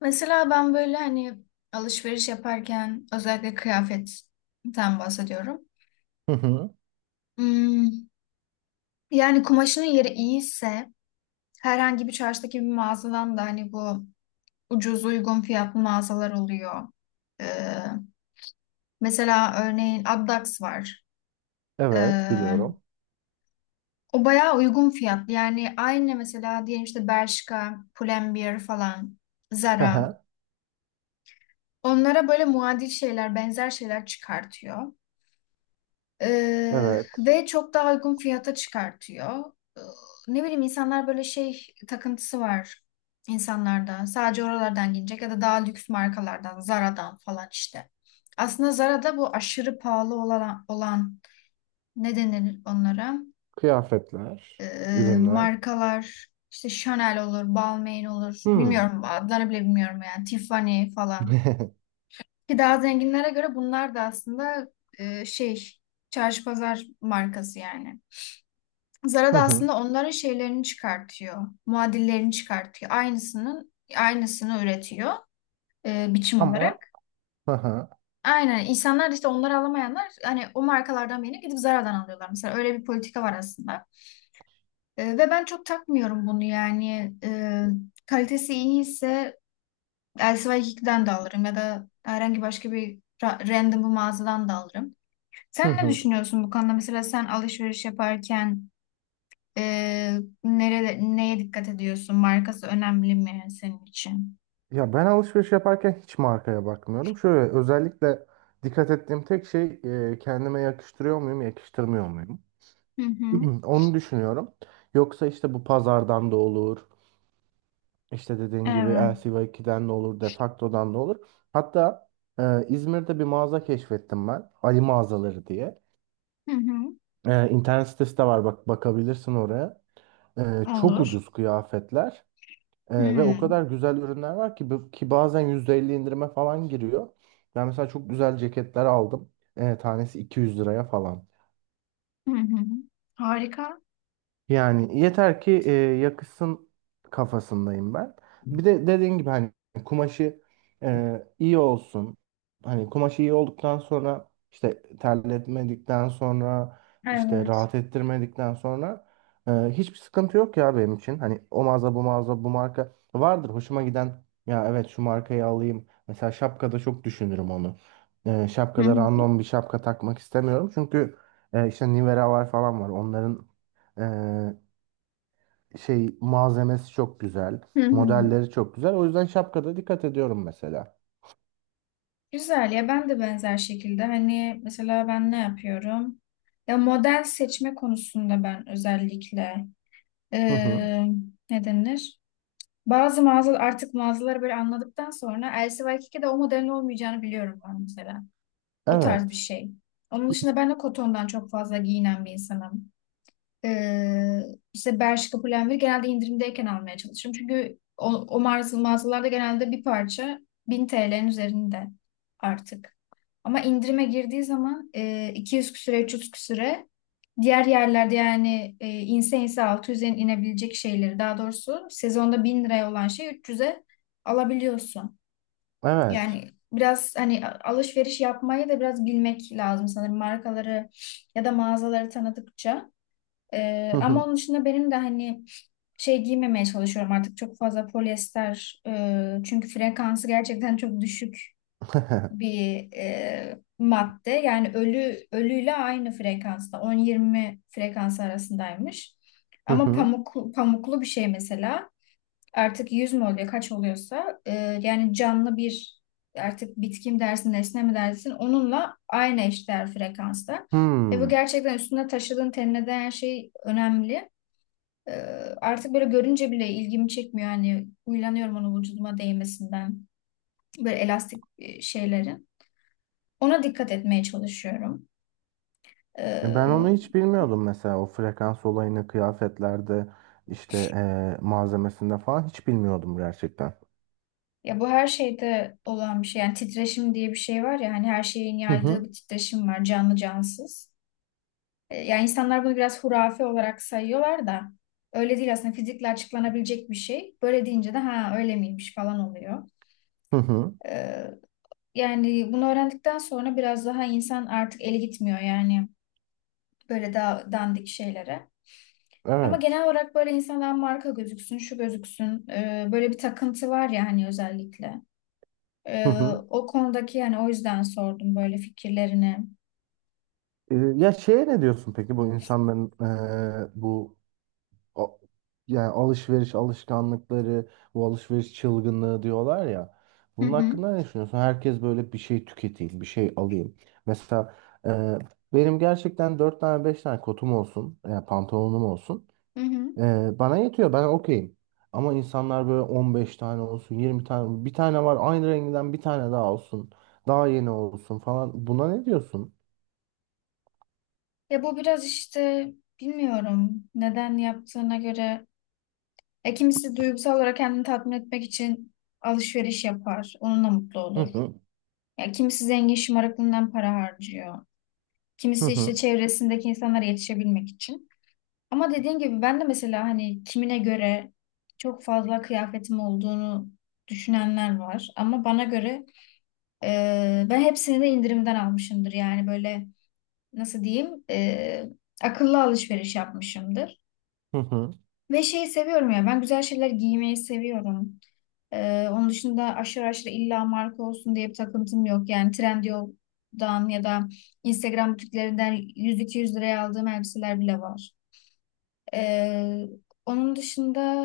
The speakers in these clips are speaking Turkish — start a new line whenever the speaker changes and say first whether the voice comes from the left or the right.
left: Mesela ben böyle hani alışveriş yaparken özellikle kıyafetten bahsediyorum.
right: Hı hı.
left: Hmm, Yani kumaşının yeri iyiyse herhangi bir çarşıdaki bir mağazadan da hani bu ucuz uygun fiyatlı mağazalar oluyor. Ee, mesela örneğin Addax var. Ee,
right: Evet, biliyorum.
left: o bayağı uygun fiyatlı. Yani aynı mesela diyelim işte Bershka, Pull&Bear falan,
right: Hı
left: Zara.
right: hı.
left: Onlara böyle muadil şeyler, benzer şeyler çıkartıyor. Ee,
right: Evet.
left: ve çok daha uygun fiyata çıkartıyor. Ne bileyim insanlar böyle şey takıntısı var insanlarda. Sadece oralardan gelecek ya da daha lüks markalardan, Zara'dan falan işte. Aslında Zara'da bu aşırı pahalı olan ne denir onlara?
right: Kıyafetler,
left: Ee,
right: ürünler.
left: markalar işte Chanel olur, Balmain olur.
right: Hmm.
left: Bilmiyorum adlarını bile bilmiyorum yani. Tiffany falan. Ki daha zenginlere göre bunlar da aslında şey, çarşı pazar markası yani. Zara
right: Hı
left: da
right: hı.
left: aslında onların şeylerini çıkartıyor. Muadillerini çıkartıyor. Aynısının aynısını üretiyor, biçim
right: Ama
left: olarak.
right: hı hı.
left: Aynen. İnsanlar da işte onları alamayanlar hani o markalardan birini gidip Zara'dan alıyorlar. Mesela öyle bir politika var aslında. Ve ben çok takmıyorum bunu yani. Kalitesi iyiyse LC2'den de alırım ya da herhangi başka bir random bir mağazadan da alırım.
right: Hı
left: Sen ne
right: hı.
left: düşünüyorsun bu konuda? Mesela sen alışveriş yaparken, nerede, neye dikkat ediyorsun? Markası önemli mi senin için?
right: Ya ben alışveriş yaparken hiç markaya bakmıyorum. Şöyle özellikle dikkat ettiğim tek şey kendime yakıştırıyor muyum, yakıştırmıyor muyum?
left: Hı hı.
right: Onu düşünüyorum. Yoksa işte bu pazardan da olur. İşte dediğin gibi
left: Evet.
right: lcy ikiden de olur, Defacto'dan da olur. Hatta İzmir'de bir mağaza keşfettim ben. Ali mağazaları diye.
left: Hı hı.
right: İnternet sitesi de var, bak bakabilirsin oraya. Çok
left: Olur.
right: ucuz kıyafetler. Ee,
left: hı.
right: ve o kadar güzel ürünler var ki bazen %50 indirime falan giriyor. Ben mesela çok güzel ceketler aldım. Tanesi 200 liraya falan.
left: Hı hı. Harika.
right: Yani yeter ki yakışsın kafasındayım ben. Bir de dediğin gibi hani kumaşı iyi olsun. Hani kumaşı iyi olduktan sonra işte terletmedikten sonra işte
left: Evet.
right: rahat ettirmedikten sonra hiçbir sıkıntı yok ya benim için. Hani o mağaza bu mağaza bu marka vardır hoşuma giden, ya evet şu markayı alayım. Mesela şapkada çok düşünürüm onu. E,
left: Hı
right: şapkada
left: hı.
right: random bir şapka takmak istemiyorum. Çünkü işte Nivea var falan var. Onların e, şey, malzemesi çok güzel.
left: Hı hı.
right: Modelleri çok güzel. O yüzden şapkada dikkat ediyorum mesela.
left: Güzel ya, ben de benzer şekilde hani mesela ben ne yapıyorum? Ya model seçme konusunda ben özellikle
right: Hı hı.
left: eee ne denir? Bazı mağaza artık mağazaları böyle anladıktan sonra LCY2'de o modelin olmayacağını biliyorum ben mesela. O tarz bir
right: Evet.
left: şey. Onun dışında ben de kotondan çok fazla giyinen bir insanım. Ee, işte Bershka Pull&Bear genelde indirimdeyken almaya çalışırım. Çünkü o mağazalarda genelde bir parça 1000 TL'nin üzerinde artık. Ama indirime girdiği zaman 200 küsüre, 300 küsüre, diğer yerlerde yani, inse inse 600'e inebilecek şeyleri, daha doğrusu sezonda 1000 liraya olan şey 300'e alabiliyorsun.
right: Evet.
left: Yani biraz hani alışveriş yapmayı da biraz bilmek lazım sanırım, markaları ya da mağazaları tanıdıkça.
right: Hı
left: Ama
right: hı.
left: onun dışında benim de hani şey giymemeye çalışıyorum artık, çok fazla polyester, çünkü frekansı gerçekten çok düşük bir, madde. Yani ölü ölüyle aynı frekansta, 10-20 frekans arasındaymış.
right: Hı
left: Ama
right: hı.
left: pamuk, pamuklu bir şey mesela artık 100 mü oluyor kaç oluyorsa, yani canlı bir, artık bitki mi dersin nesne mi dersin, onunla aynı eşdeğer frekansta. Ve bu
right: Hmm.
left: gerçekten üstünde taşıdığın, tenine değen şey önemli. E, artık böyle görünce bile ilgimi çekmiyor. Yani uylanıyorum onun vücuduma değmesinden. Böyle elastik şeylerin. Ona dikkat etmeye çalışıyorum.
right: Ben onu
left: E,
right: hiç bilmiyordum mesela, o frekans olayını kıyafetlerde işte malzemesinde falan hiç bilmiyordum gerçekten.
left: ya bu her şeyde olan bir şey. Yani titreşim diye bir şey var ya hani, her şeyin
right: Hı
left: yaydığı
right: hı.
left: bir titreşim var, canlı cansız. Yani insanlar bunu biraz hurafe olarak sayıyorlar da öyle değil aslında, fizikle açıklanabilecek bir şey. Böyle deyince de ha öyle miymiş falan oluyor.
right: Hı hı.
left: E, yani bunu öğrendikten sonra biraz daha insan artık eli gitmiyor yani, böyle daha dandik şeylere. Ama genel
right: Evet.
left: olarak böyle insandan marka gözüksün, şu gözüksün, böyle bir takıntı var ya hani, özellikle.
right: Hı
left: E,
right: hı.
left: o konudaki yani, o yüzden sordum böyle fikirlerini.
right: Ya şeye ne diyorsun peki, bu insanların bu a- yani alışveriş alışkanlıkları, bu alışveriş çılgınlığı diyorlar ya.
left: Hı
right: Bunun
left: hı.
right: hakkında ne düşünüyorsun? Herkes böyle bir şey tüketeyim, bir şey alayım. Mesela e, benim gerçekten 4 tane 5 tane kotum olsun, pantolonum olsun.
left: Hı hı.
right: Bana yetiyor, ben okeyim. Ama insanlar böyle 15 tane olsun, 20 tane, bir tane var aynı renginden bir tane daha olsun. Daha yeni olsun falan. Buna ne diyorsun?
left: Ya bu biraz işte, bilmiyorum neden yaptığına göre. Kimisi duygusal olarak kendini tatmin etmek için alışveriş yapar. Onunla mutlu
right: Hı
left: olur.
right: hı,
left: Ya kimisi zengin şımarıklığından para harcıyor.
right: hı
left: Kimisi işte
right: hı,
left: çevresindeki insanlara yetişebilmek için. Ama dediğin gibi ben de mesela hani kimine göre çok fazla kıyafetim olduğunu düşünenler var. Ama bana göre ben hepsini de indirimden almışımdır. Yani böyle nasıl diyeyim, akıllı alışveriş yapmışımdır.
right: hı hı.
left: Ve şeyi seviyorum ya, ben güzel şeyler giymeyi seviyorum. Onun dışında aşırı aşırı illa marka olsun diye bir takıntım yok. Yani Trendyol'dan ya da Instagram butiklerinden 100-200 liraya aldığım elbiseler bile var. Ee, onun dışında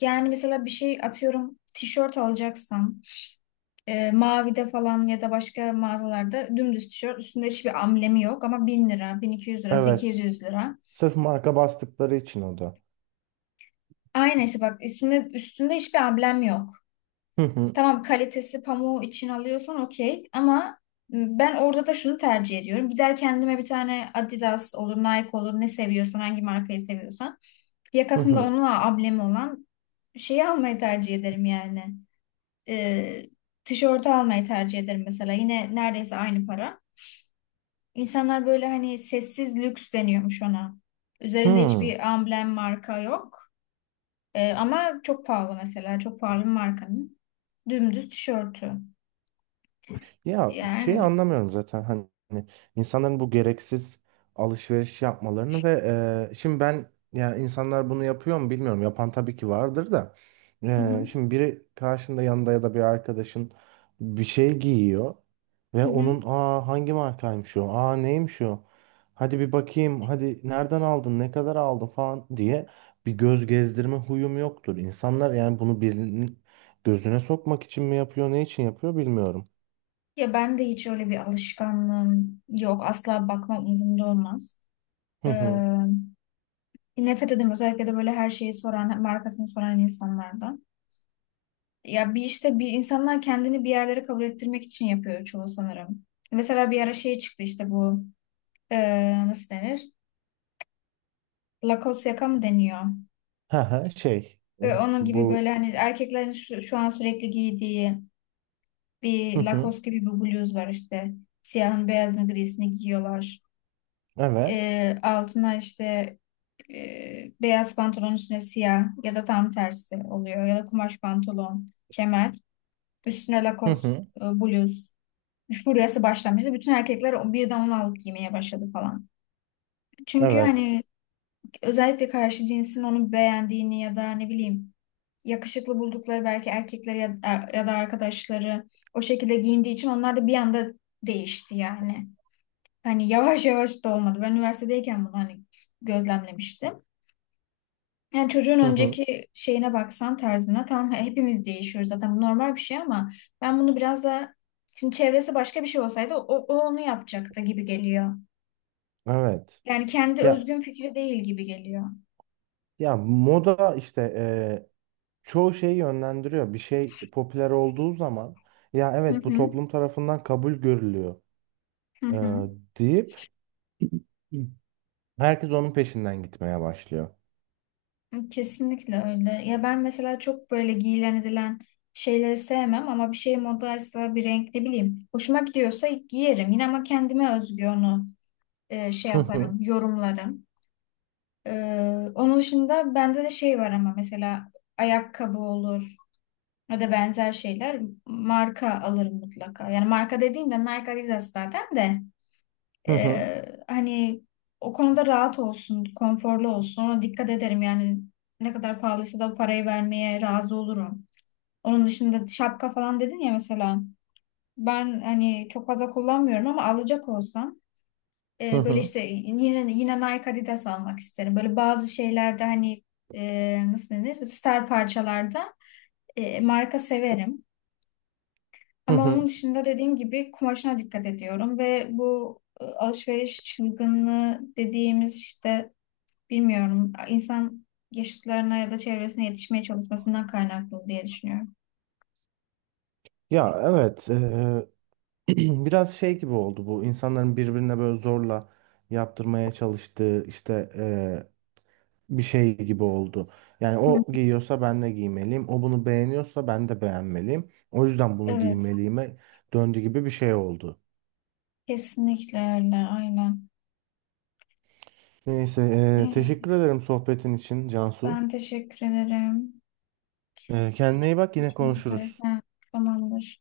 left: yani mesela bir şey, atıyorum tişört alacaksam, Mavi'de falan ya da başka mağazalarda, dümdüz tişört üstünde hiçbir amblemi yok ama 1000 lira, 1200 lira,
right: Evet.
left: 800 lira.
right: Sırf marka bastıkları için o da.
left: Aynen işte bak, üstünde hiçbir amblem yok.
right: Hı hı.
left: Tamam, kalitesi pamuğu için alıyorsan okey, ama ben orada da şunu tercih ediyorum. Gider kendime bir tane, Adidas olur Nike olur, ne seviyorsan hangi markayı seviyorsan.
right: Hı
left: Yakasında
right: hı.
left: onunla ablemi olan şeyi almayı tercih ederim yani. Ee, tişörtü almayı tercih ederim mesela. Yine neredeyse aynı para. İnsanlar böyle hani, sessiz lüks deniyormuş ona. Üzerinde
right: Hı.
left: hiçbir amblem, marka yok. Ama çok pahalı mesela. Çok pahalı bir markanın. Dümdüz tişörtü.
right: Ya şey,
left: Yani.
right: anlamıyorum zaten hani insanların bu gereksiz alışveriş yapmalarını ve şimdi ben, ya insanlar bunu yapıyor mu bilmiyorum. Yapan tabii ki vardır da.
left: Hı
right: E,
left: hı.
right: şimdi biri karşında yanında ya da bir arkadaşın bir şey giyiyor
left: Hı
right: ve
left: hı.
right: onun, aa hangi markaymış o? Aa neymiş o? Hadi bir bakayım. Hadi nereden aldın? Ne kadar aldın falan diye bir göz gezdirme huyum yoktur. İnsanlar yani bunu birinin gözüne sokmak için mi yapıyor, ne için yapıyor bilmiyorum.
left: Ya ben de hiç öyle bir alışkanlığım yok. Asla bakmam, umurumda olmaz. Ee, nefret ederim özellikle de böyle her şeyi soran, markasını soran insanlardan. Ya bir işte, bir insanlar kendini bir yerlere kabul ettirmek için yapıyor çoğu sanırım. Mesela bir ara şey çıktı işte bu, nasıl denir? Lacoste yaka mı deniyor?
right: Hı hı, şey
left: Onun gibi böyle
right: bu,
left: hani erkeklerin şu an sürekli giydiği
right: hı
left: bir
right: hı,
left: Lacoste gibi bir bluz var işte. Siyahın beyazını grisini giyiyorlar.
right: evet,
left: Altına işte, beyaz pantolon üstüne siyah ya da tam tersi oluyor. Ya da kumaş pantolon, kemer. Üstüne
right: hı
left: lakos,
right: hı,
left: bluz. Furyası başlamıştı. Bütün erkekler birden onu alıp giymeye başladı falan. Çünkü
right: evet,
left: hani özellikle karşı cinsin onu beğendiğini ya da ne bileyim, yakışıklı buldukları belki erkekleri ya, ya da arkadaşları o şekilde giyindiği için onlar da bir anda değişti yani. Hani yavaş yavaş da olmadı. Ben üniversitedeyken bunu hani gözlemlemiştim. Yani çocuğun
right: hı hı,
left: önceki şeyine baksan, tarzına, tamam hepimiz değişiyoruz zaten, bu normal bir şey, ama ben bunu biraz da, şimdi çevresi başka bir şey olsaydı o onu yapacaktı gibi geliyor.
right: evet.
left: Yani kendi
right: Ya
left: özgün fikri değil gibi geliyor.
right: ya, moda işte, çoğu şeyi yönlendiriyor. Bir şey popüler olduğu zaman, ya
left: Hı
right: evet bu
left: hı,
right: toplum tarafından kabul görülüyor,
left: hı
right: eee,
left: hı.
right: deyip herkes onun peşinden gitmeye başlıyor.
left: Kesinlikle öyle. Ya ben mesela çok böyle giyilen edilen şeyleri sevmem, ama bir şey modaysa, bir renk ne bileyim hoşuma gidiyorsa giyerim. Yine ama kendime özgü onu, şey
right: Hı
left: yaparım,
right: hı,
left: yorumlarım. Onun dışında bende de şey var ama mesela ayakkabı olur ya da benzer şeyler, marka alırım mutlaka. Yani marka dediğimde Nike Adidas zaten de,
right: hı hı,
left: hani o konuda rahat olsun, konforlu olsun, ona dikkat ederim. Yani ne kadar pahalıysa da o parayı vermeye razı olurum. Onun dışında şapka falan dedin ya mesela, ben hani çok fazla kullanmıyorum ama alacak olsam,
right: hı
left: böyle
right: hı,
left: işte yine yine Nike Adidas almak isterim. Böyle bazı şeylerde hani, nasıl denir? Star parçalarda, marka severim.
right: hı
left: Ama onun
right: hı.
left: dışında dediğim gibi kumaşına dikkat ediyorum ve bu, alışveriş çılgınlığı dediğimiz işte, bilmiyorum, insan yaşıtlarına ya da çevresine yetişmeye çalışmasından kaynaklı diye düşünüyorum.
right: Ya evet, biraz şey gibi oldu, bu insanların birbirine böyle zorla yaptırmaya çalıştığı işte, bir şey gibi oldu. Yani
left: Hı.
right: o giyiyorsa ben de giymeliyim. O bunu beğeniyorsa ben de beğenmeliyim. O yüzden bunu
left: Evet,
right: giymeliyime döndü gibi bir şey oldu.
left: kesinlikle öyle, aynen.
right: Neyse,
left: Ee,
right: teşekkür ederim sohbetin için Cansu.
left: Ben teşekkür ederim.
right: Eee,
left: Yine
right: kendine iyi bak, yine
left: görüşmek üzere.
right: konuşuruz.
left: Tamamdır.